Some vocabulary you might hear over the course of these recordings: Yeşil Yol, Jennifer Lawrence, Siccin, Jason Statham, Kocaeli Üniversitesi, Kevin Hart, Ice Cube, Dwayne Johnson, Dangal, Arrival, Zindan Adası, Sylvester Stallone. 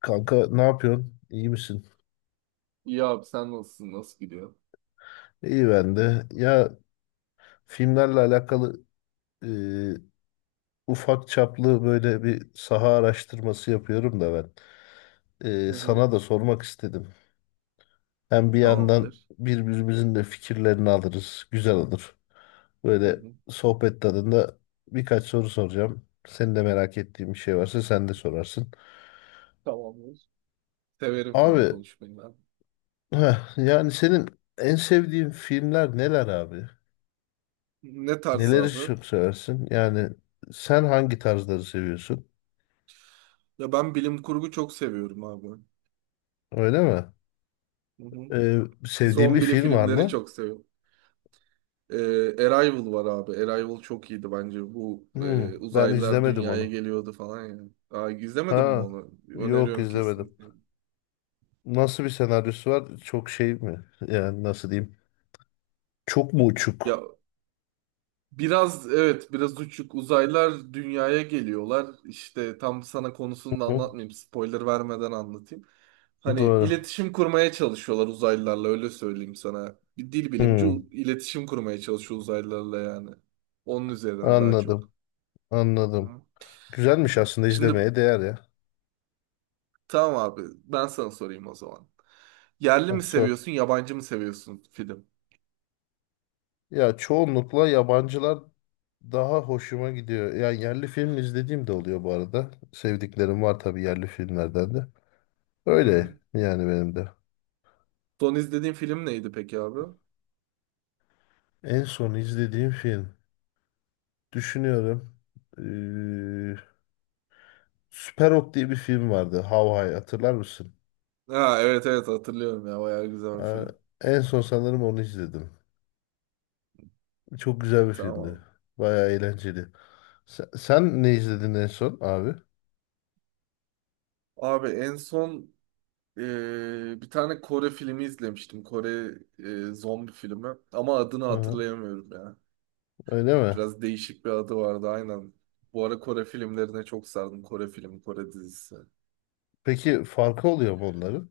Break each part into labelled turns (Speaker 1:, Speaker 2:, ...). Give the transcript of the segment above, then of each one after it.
Speaker 1: Kanka ne yapıyorsun? İyi misin?
Speaker 2: İyi abi, sen nasılsın? Nasıl gidiyor?
Speaker 1: İyi ben de. Ya filmlerle alakalı e, ufak çaplı böyle bir saha araştırması yapıyorum da ben.
Speaker 2: Hı hı.
Speaker 1: Sana da sormak istedim. Hem bir yandan
Speaker 2: Tamamdır.
Speaker 1: birbirimizin de fikirlerini alırız. Güzel olur.
Speaker 2: Hı
Speaker 1: Böyle
Speaker 2: hı.
Speaker 1: sohbet tadında birkaç soru soracağım. Senin de merak ettiğin bir şey varsa sen de sorarsın.
Speaker 2: Tamamdır. Severim film
Speaker 1: Abi
Speaker 2: konuşmayı ben.
Speaker 1: yani senin en sevdiğin filmler neler abi?
Speaker 2: Ne tarz
Speaker 1: Neleri
Speaker 2: abi?
Speaker 1: çok seversin? Yani sen hangi tarzları seviyorsun?
Speaker 2: Ya ben bilim kurgu çok seviyorum abi.
Speaker 1: Öyle mi?
Speaker 2: Hı hı.
Speaker 1: Ee, sevdiğin bir
Speaker 2: Zombili
Speaker 1: film var
Speaker 2: filmleri
Speaker 1: mı?
Speaker 2: çok seviyorum. Arrival var abi. Arrival çok iyiydi bence. Bu
Speaker 1: Ben
Speaker 2: uzaylılar
Speaker 1: izlemedim
Speaker 2: dünyaya
Speaker 1: onu.
Speaker 2: geliyordu falan ya. Aa, izlemedin mi
Speaker 1: Ha,
Speaker 2: onu?
Speaker 1: yok
Speaker 2: Öneriyorum
Speaker 1: izlemedim.
Speaker 2: kesinlikle.
Speaker 1: Nasıl bir senaryosu var? Çok şey mi? Yani nasıl diyeyim? Çok mu
Speaker 2: Ya,
Speaker 1: uçuk?
Speaker 2: biraz evet, biraz uçuk. Uzaylılar dünyaya geliyorlar. İşte tam sana konusunu da
Speaker 1: Hı
Speaker 2: anlatmayayım. Spoiler vermeden anlatayım.
Speaker 1: hı,
Speaker 2: Hani
Speaker 1: doğru.
Speaker 2: iletişim kurmaya çalışıyorlar uzaylılarla, öyle söyleyeyim sana. Bir dil bilimci
Speaker 1: Hmm,
Speaker 2: iletişim kurmaya çalışıyor uzaylılarla yani. Onun üzerine daha çok.
Speaker 1: Anladım, anladım.
Speaker 2: Tamam.
Speaker 1: Güzelmiş, aslında
Speaker 2: Şimdi
Speaker 1: izlemeye değer ya.
Speaker 2: tamam abi, ben sana sorayım o zaman. Yerli
Speaker 1: Ha,
Speaker 2: mi
Speaker 1: sor.
Speaker 2: seviyorsun, yabancı mı seviyorsun film?
Speaker 1: Ya çoğunlukla yabancılar daha hoşuma gidiyor. Yani yerli film izlediğim de
Speaker 2: Hı
Speaker 1: oluyor bu arada. Sevdiklerim var tabii yerli filmlerden de. Öyle
Speaker 2: hı.
Speaker 1: yani benim de.
Speaker 2: Son izlediğin film neydi peki abi?
Speaker 1: En son izlediğim film. Düşünüyorum. Ee, Süper Ok diye bir film vardı. How High hatırlar mısın?
Speaker 2: Ha, evet evet, hatırlıyorum ya, bayağı güzel bir
Speaker 1: Ha,
Speaker 2: film.
Speaker 1: en son sanırım onu izledim. Çok güzel bir
Speaker 2: Tamam
Speaker 1: filmdi.
Speaker 2: abi.
Speaker 1: Bayağı eğlenceli. Sen ne izledin en son abi?
Speaker 2: Abi en son bir tane Kore filmi izlemiştim. Kore zombi filmi. Ama adını
Speaker 1: Hı hı.
Speaker 2: hatırlayamıyorum ya.
Speaker 1: Öyle mi?
Speaker 2: Biraz değişik bir adı vardı, aynen. Bu ara Kore filmlerine çok sardım. Kore filmi, Kore dizisi.
Speaker 1: Peki farkı oluyor mu onların?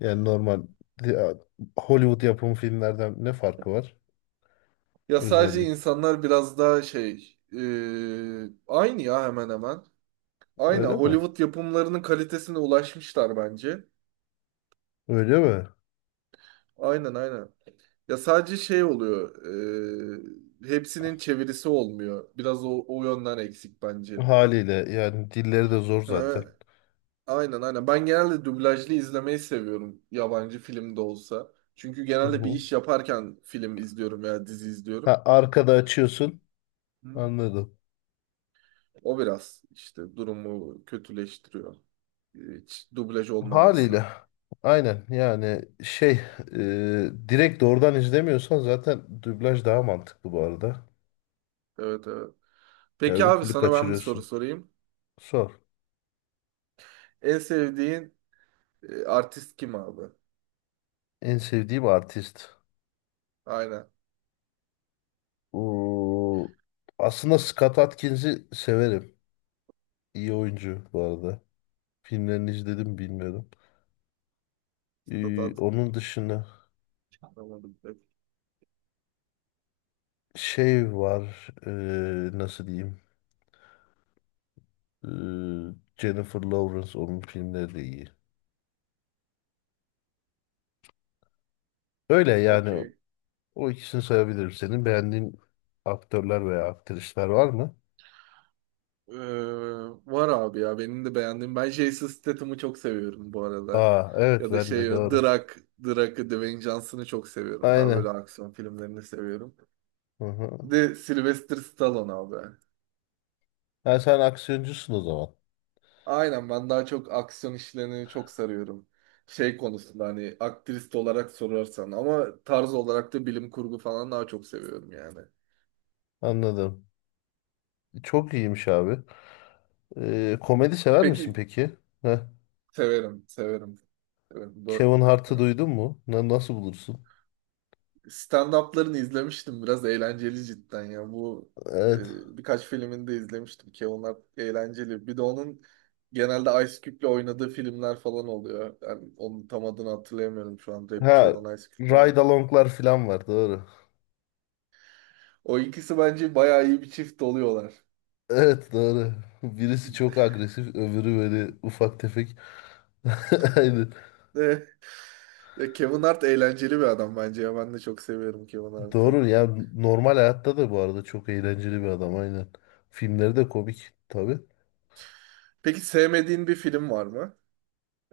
Speaker 1: Yani normal ya, Hollywood yapımı filmlerden ne farkı var
Speaker 2: Ya sadece
Speaker 1: özellikle?
Speaker 2: insanlar biraz daha şey... aynı ya, hemen hemen. Aynı
Speaker 1: Öyle mi?
Speaker 2: Hollywood yapımlarının kalitesine ulaşmışlar bence.
Speaker 1: Öyle mi?
Speaker 2: Aynen aynen. Ya sadece şey oluyor. Hepsinin çevirisi olmuyor. Biraz o yönden eksik bence.
Speaker 1: Haliyle yani dilleri de zor
Speaker 2: Ha,
Speaker 1: zaten.
Speaker 2: aynen aynen. Ben genelde dublajlı izlemeyi seviyorum. Yabancı film de olsa. Çünkü
Speaker 1: Hı
Speaker 2: genelde bir
Speaker 1: hı.
Speaker 2: iş yaparken film izliyorum veya dizi izliyorum.
Speaker 1: Ha, arkada açıyorsun.
Speaker 2: Hı.
Speaker 1: Anladım.
Speaker 2: O biraz işte durumu kötüleştiriyor. Hiç dublaj
Speaker 1: Haliyle.
Speaker 2: olmaması.
Speaker 1: Aynen yani direkt doğrudan izlemiyorsan zaten dublaj daha mantıklı bu arada.
Speaker 2: Evet evet.
Speaker 1: Ya
Speaker 2: Peki
Speaker 1: öbür
Speaker 2: abi,
Speaker 1: türlü
Speaker 2: sana ben bir soru
Speaker 1: kaçırıyorsun.
Speaker 2: sorayım.
Speaker 1: Sor.
Speaker 2: En sevdiğin artist kim abi?
Speaker 1: En sevdiğim artist.
Speaker 2: Aynen.
Speaker 1: Oo, aslında Scott Adkins'i severim. İyi oyuncu bu arada. Filmlerini izledim bilmiyorum.
Speaker 2: Stat-
Speaker 1: Onun dışında
Speaker 2: Tamam.
Speaker 1: şey var, nasıl diyeyim, Ee, Jennifer Lawrence onun filmleri de iyi. Öyle yani,
Speaker 2: Okey.
Speaker 1: o ikisini sayabilirim. Senin beğendiğin aktörler veya aktrisler var mı?
Speaker 2: Ee, var abi ya, benim de beğendiğim. Ben Jason Statham'ı çok seviyorum bu arada.
Speaker 1: Aa evet,
Speaker 2: Ya da
Speaker 1: ben
Speaker 2: şey,
Speaker 1: de doğru.
Speaker 2: Drak, Drak'ı, Dwayne Johnson'ı çok seviyorum. Daha böyle
Speaker 1: Aynen.
Speaker 2: aksiyon filmlerini seviyorum.
Speaker 1: Hı
Speaker 2: Bir
Speaker 1: hı.
Speaker 2: de Sylvester Stallone abi.
Speaker 1: Ha, sen aksiyoncusun o zaman.
Speaker 2: Aynen, ben daha çok aksiyon işlerini çok sarıyorum. Şey konusunda, hani aktrist olarak sorarsan, ama tarz olarak da bilim kurgu falan daha çok seviyorum yani.
Speaker 1: Anladım. Çok iyiymiş abi. Komedi sever misin
Speaker 2: Peki
Speaker 1: peki? Heh.
Speaker 2: severim, severim, severim. Bu...
Speaker 1: Kevin Hart'ı duydun mu? Nasıl bulursun?
Speaker 2: Stand-up'larını izlemiştim. Biraz eğlenceli cidden ya. Bu
Speaker 1: Evet.
Speaker 2: birkaç filmini de izlemiştim ki onlar eğlenceli. Bir de onun genelde Ice Cube'le oynadığı filmler falan oluyor. Yani onun tam adını hatırlayamıyorum şu an.
Speaker 1: Ha,
Speaker 2: Rapçi olan Ice Cube var
Speaker 1: ride
Speaker 2: ya.
Speaker 1: along'lar falan var, doğru.
Speaker 2: O ikisi bence bayağı iyi bir çift oluyorlar.
Speaker 1: Evet, doğru. Birisi çok agresif, öbürü böyle ufak tefek. Aynen.
Speaker 2: Ya Kevin Hart eğlenceli bir adam bence ya. Ben de çok seviyorum Kevin Hart'ı.
Speaker 1: Doğru ya, normal hayatta da bu arada çok eğlenceli bir adam, aynen. Filmleri de komik tabii.
Speaker 2: Peki sevmediğin bir film var mı?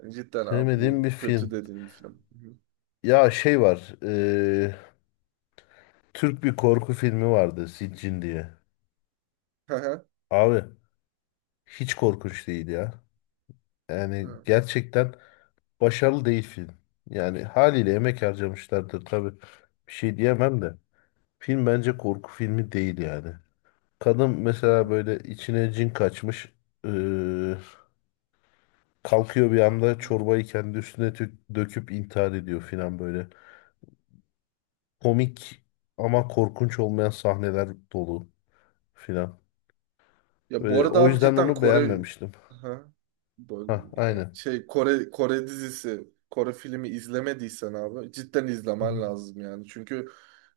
Speaker 2: Cidden abi,
Speaker 1: Sevmediğim bir
Speaker 2: bu kötü
Speaker 1: film.
Speaker 2: dediğin bir film.
Speaker 1: Ya şey var. Türk bir korku filmi vardı, Siccin diye.
Speaker 2: Hı hı.
Speaker 1: Abi hiç korkunç değil ya. Yani
Speaker 2: Hı
Speaker 1: gerçekten başarılı değil film. Yani haliyle emek harcamışlardır tabii. Bir şey diyemem de. Film bence korku filmi değil yani. Kadın mesela
Speaker 2: hı.
Speaker 1: böyle içine cin kaçmış. eee, kalkıyor bir anda
Speaker 2: Hı.
Speaker 1: çorbayı kendi üstüne döküp intihar ediyor filan böyle. Komik ama korkunç olmayan sahneler dolu filan.
Speaker 2: Ya bu
Speaker 1: Böyle,
Speaker 2: arada
Speaker 1: o
Speaker 2: abi,
Speaker 1: yüzden
Speaker 2: cidden
Speaker 1: onu
Speaker 2: Kore...
Speaker 1: beğenmemiştim.
Speaker 2: ha,
Speaker 1: Ha
Speaker 2: böldüm yine.
Speaker 1: aynen.
Speaker 2: Şey, Kore dizisi, Kore filmi izlemediysen abi cidden izlemen
Speaker 1: Hı
Speaker 2: lazım yani. Çünkü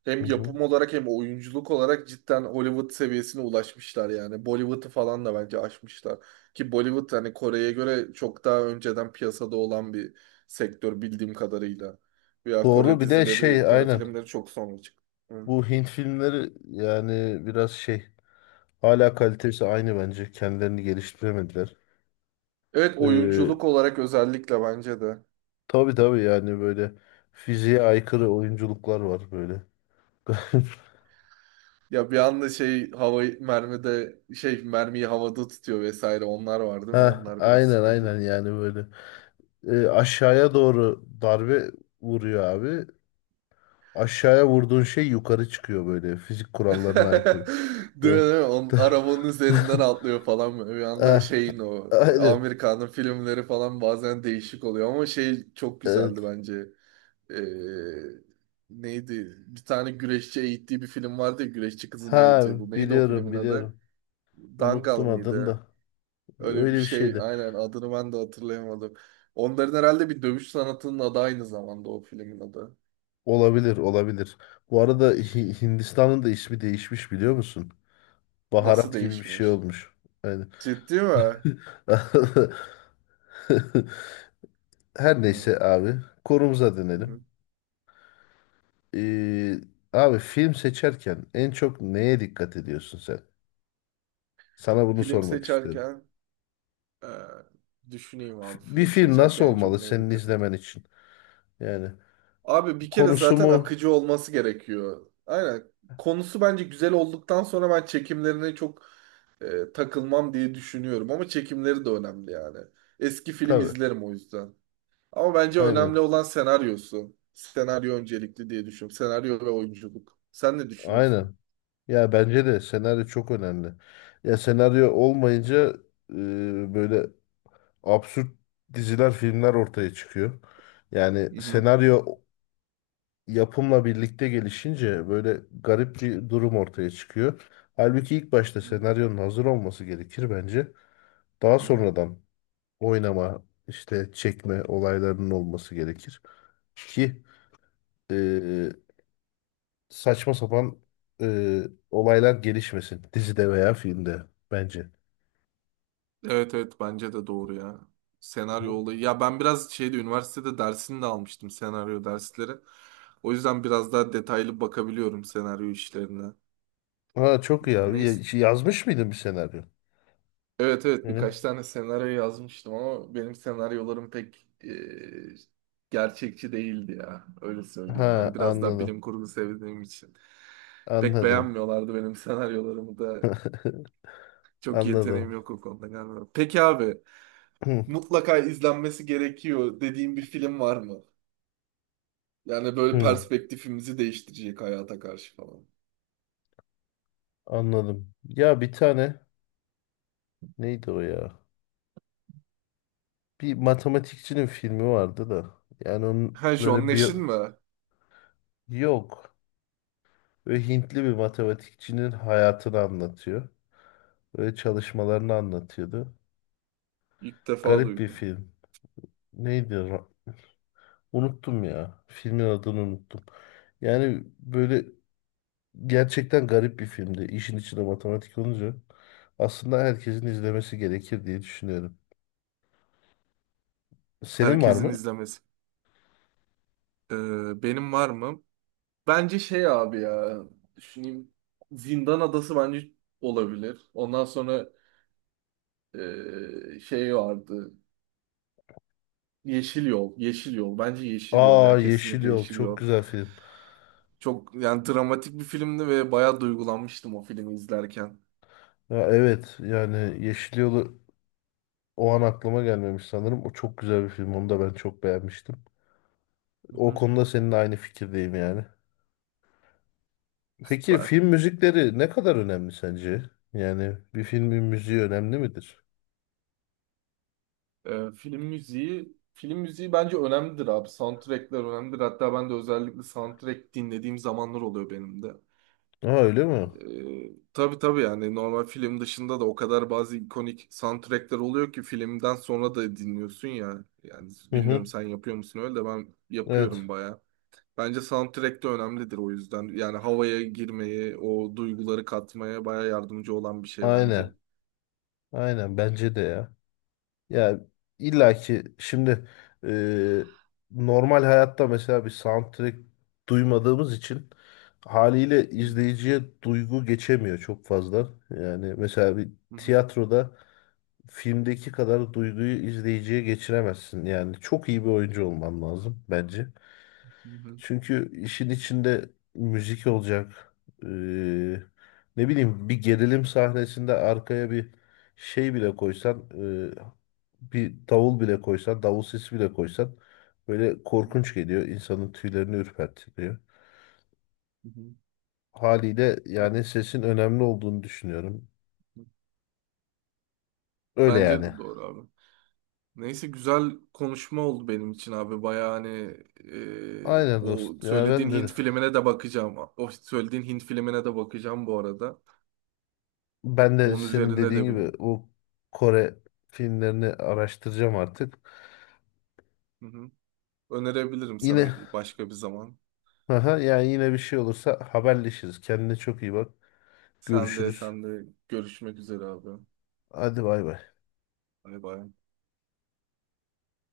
Speaker 2: hem
Speaker 1: hı. Hı.
Speaker 2: yapım olarak hem oyunculuk olarak cidden Hollywood seviyesine ulaşmışlar yani. Bollywood'u falan da bence aşmışlar. Ki Bollywood, hani Kore'ye göre çok daha önceden piyasada olan bir sektör bildiğim kadarıyla. Ya
Speaker 1: Doğru,
Speaker 2: Kore
Speaker 1: bir de şey
Speaker 2: dizileri, Kore
Speaker 1: aynen.
Speaker 2: filmleri çok sonra çıktı. Hı.
Speaker 1: Bu Hint filmleri yani biraz şey, hala kalitesi aynı bence. Kendilerini geliştiremediler.
Speaker 2: Evet oyunculuk olarak özellikle bence de.
Speaker 1: Tabii tabii, yani böyle fiziğe aykırı oyunculuklar var böyle.
Speaker 2: Ya bir anda şey havayı mermide, şey mermiyi havada tutuyor vesaire, onlar var değil mi?
Speaker 1: Ha,
Speaker 2: Onlar biraz
Speaker 1: aynen
Speaker 2: sıkıntı.
Speaker 1: aynen yani böyle. Aşağıya doğru darbe vuruyor abi. Aşağıya vurduğun şey yukarı çıkıyor, böyle fizik kurallarına
Speaker 2: Değil
Speaker 1: aykırı.
Speaker 2: mi? Değil
Speaker 1: Ve-
Speaker 2: mi? On, arabanın üzerinden atlıyor falan böyle. Bir anda
Speaker 1: Ah,
Speaker 2: şeyin
Speaker 1: aynen.
Speaker 2: Amerika'nın filmleri falan bazen değişik oluyor ama şey çok
Speaker 1: Evet.
Speaker 2: güzeldi bence. Ee, neydi? Bir tane güreşçi eğittiği bir film vardı ya, güreşçi kızı,
Speaker 1: Ha,
Speaker 2: neydi? Bu neydi o
Speaker 1: biliyorum
Speaker 2: filmin adı?
Speaker 1: biliyorum.
Speaker 2: Dangal
Speaker 1: Unuttum adını
Speaker 2: mıydı?
Speaker 1: da.
Speaker 2: Öyle bir
Speaker 1: Öyle bir
Speaker 2: şey
Speaker 1: şeydi.
Speaker 2: aynen, adını ben de hatırlayamadım. Onların herhalde bir dövüş sanatının adı aynı zamanda o filmin adı.
Speaker 1: Olabilir olabilir. Bu arada Hindistan'ın da ismi değişmiş, biliyor musun?
Speaker 2: Nasıl
Speaker 1: Baharat gibi bir şey
Speaker 2: değişmiş?
Speaker 1: olmuş. Aynen.
Speaker 2: Ciddi mi?
Speaker 1: Her
Speaker 2: Hı.
Speaker 1: neyse abi. Konumuza dönelim.
Speaker 2: Hı.
Speaker 1: Ee, abi film seçerken en çok neye dikkat ediyorsun sen? Sana bunu
Speaker 2: Film
Speaker 1: sormak istiyorum.
Speaker 2: seçerken e, düşüneyim abi.
Speaker 1: Bir
Speaker 2: Film
Speaker 1: film nasıl
Speaker 2: seçerken en çok
Speaker 1: olmalı
Speaker 2: neye
Speaker 1: senin
Speaker 2: dikkat
Speaker 1: izlemen
Speaker 2: edeyim?
Speaker 1: için? Yani
Speaker 2: Abi bir kere
Speaker 1: konusu
Speaker 2: zaten
Speaker 1: mu?
Speaker 2: akıcı olması gerekiyor. Aynen. Konusu bence güzel olduktan sonra ben çekimlerine çok takılmam diye düşünüyorum. Ama çekimleri de önemli yani. Eski film
Speaker 1: Tabii.
Speaker 2: izlerim o yüzden. Ama bence önemli
Speaker 1: Aynen.
Speaker 2: olan senaryosu. Senaryo öncelikli diye düşünüyorum. Senaryo ve oyunculuk. Sen ne düşünüyorsun?
Speaker 1: Aynen. Ya bence de senaryo çok önemli. Ya senaryo olmayınca e, böyle absürt diziler, filmler ortaya çıkıyor. Yani
Speaker 2: Hı hı.
Speaker 1: senaryo yapımla birlikte gelişince böyle garip bir durum ortaya çıkıyor. Halbuki ilk başta senaryonun hazır olması gerekir bence. Daha
Speaker 2: Hı hı.
Speaker 1: sonradan oynama, işte çekme olaylarının olması gerekir. Ki e, saçma sapan e, olaylar gelişmesin dizide veya filmde, bence.
Speaker 2: Evet evet, bence de doğru ya. Senaryo olayı. Ya ben biraz şeyde, üniversitede dersini de almıştım, senaryo dersleri. O yüzden biraz daha detaylı bakabiliyorum senaryo işlerine.
Speaker 1: Ha çok iyi abi.
Speaker 2: Neyse.
Speaker 1: Yazmış mıydın bir senaryo?
Speaker 2: Evet evet,
Speaker 1: Yani.
Speaker 2: birkaç tane senaryo yazmıştım ama benim senaryolarım pek gerçekçi değildi ya. Öyle söyleyeyim. Hani
Speaker 1: Ha
Speaker 2: biraz daha
Speaker 1: anladım.
Speaker 2: bilim kurgu sevdiğim için. Pek
Speaker 1: Anladım.
Speaker 2: beğenmiyorlardı benim senaryolarımı da. Çok
Speaker 1: Anladım.
Speaker 2: yeteneğim yok o konuda galiba. Peki abi, mutlaka izlenmesi gerekiyor dediğim bir film var mı? Yani böyle
Speaker 1: Hı,
Speaker 2: perspektifimizi değiştirecek hayata karşı falan.
Speaker 1: anladım. Ya bir tane, neydi o ya? Bir matematikçinin filmi vardı da. Yani onun
Speaker 2: Ha, John
Speaker 1: böyle bir,
Speaker 2: Nash'in mi?
Speaker 1: yok. Böyle Hintli bir matematikçinin hayatını anlatıyor. Böyle çalışmalarını anlatıyordu.
Speaker 2: İlk defa
Speaker 1: Garip bir
Speaker 2: duydum.
Speaker 1: film. Neydi? Unuttum ya. Filmin adını unuttum. Yani böyle gerçekten garip bir filmdi. İşin içinde matematik olunca aslında herkesin izlemesi gerekir diye düşünüyorum. Senin var
Speaker 2: Herkesin
Speaker 1: mı?
Speaker 2: izlemesi. Ee, benim var mı? Bence şey abi ya, düşüneyim. Zindan Adası bence olabilir. Ondan sonra şey vardı. Yeşil Yol. Yeşil Yol. Bence Yeşil Yol
Speaker 1: Aa,
Speaker 2: ya,
Speaker 1: Yeşil
Speaker 2: kesinlikle
Speaker 1: Yol
Speaker 2: Yeşil
Speaker 1: çok
Speaker 2: Yol.
Speaker 1: güzel film.
Speaker 2: Çok yani dramatik bir filmdi ve bayağı duygulanmıştım o filmi izlerken.
Speaker 1: Ya evet, yani Yeşil Yol'u, o an aklıma gelmemiş sanırım. O çok güzel bir film. Onu da ben çok beğenmiştim.
Speaker 2: Hı
Speaker 1: O
Speaker 2: hı.
Speaker 1: konuda seninle aynı fikirdeyim yani. Peki
Speaker 2: Süper.
Speaker 1: film müzikleri ne kadar önemli sence? Yani bir filmin müziği önemli midir?
Speaker 2: Film müziği bence önemlidir abi. Soundtrack'ler önemlidir. Hatta ben de özellikle soundtrack dinlediğim zamanlar oluyor benim de.
Speaker 1: Aa, öyle mi?
Speaker 2: Tabii tabii, yani normal film dışında da o kadar bazı ikonik soundtrackler oluyor ki filmden sonra da dinliyorsun ya. Yani
Speaker 1: Hı
Speaker 2: bilmiyorum
Speaker 1: hı.
Speaker 2: sen yapıyor musun öyle, de ben yapıyorum
Speaker 1: Evet.
Speaker 2: baya. Bence soundtrack de önemlidir o yüzden. Yani havaya girmeye, o duyguları katmaya baya yardımcı olan bir şey bence.
Speaker 1: Aynen. Aynen bence de ya. Ya
Speaker 2: Evet.
Speaker 1: illaki şimdi e, normal hayatta mesela bir soundtrack duymadığımız için haliyle
Speaker 2: Hı
Speaker 1: izleyiciye duygu geçemiyor çok fazla. Yani mesela bir
Speaker 2: hı, hı hı,
Speaker 1: tiyatroda filmdeki kadar duyguyu izleyiciye geçiremezsin. Yani çok iyi bir oyuncu olman lazım bence.
Speaker 2: hı hı.
Speaker 1: Çünkü işin içinde müzik olacak. Ee, ne bileyim, bir gerilim sahnesinde arkaya bir şey bile koysan, e, bir davul bile koysan, davul sesi bile koysan böyle korkunç geliyor. İnsanın tüylerini ürpertiyor. Haliyle
Speaker 2: Bak.
Speaker 1: yani sesin önemli olduğunu düşünüyorum. Öyle
Speaker 2: Bence de
Speaker 1: yani.
Speaker 2: doğru abi. Neyse, güzel konuşma oldu benim için abi. Baya hani
Speaker 1: Aynen
Speaker 2: o
Speaker 1: dostum.
Speaker 2: söylediğin Hint filmine de bakacağım. O söylediğin Hint filmine de bakacağım bu arada.
Speaker 1: Ben de
Speaker 2: Onun
Speaker 1: senin
Speaker 2: üzerine
Speaker 1: dediğin
Speaker 2: de
Speaker 1: gibi
Speaker 2: benim.
Speaker 1: o Kore filmlerini araştıracağım artık.
Speaker 2: Hı hı. Önerebilirim sana
Speaker 1: Yine
Speaker 2: başka bir zaman.
Speaker 1: aha, yani yine bir şey olursa haberleşiriz. Kendine çok iyi bak.
Speaker 2: Sen de,
Speaker 1: Görüşürüz.
Speaker 2: sen de, görüşmek üzere abi.
Speaker 1: Hadi bay bay.
Speaker 2: Bay bay.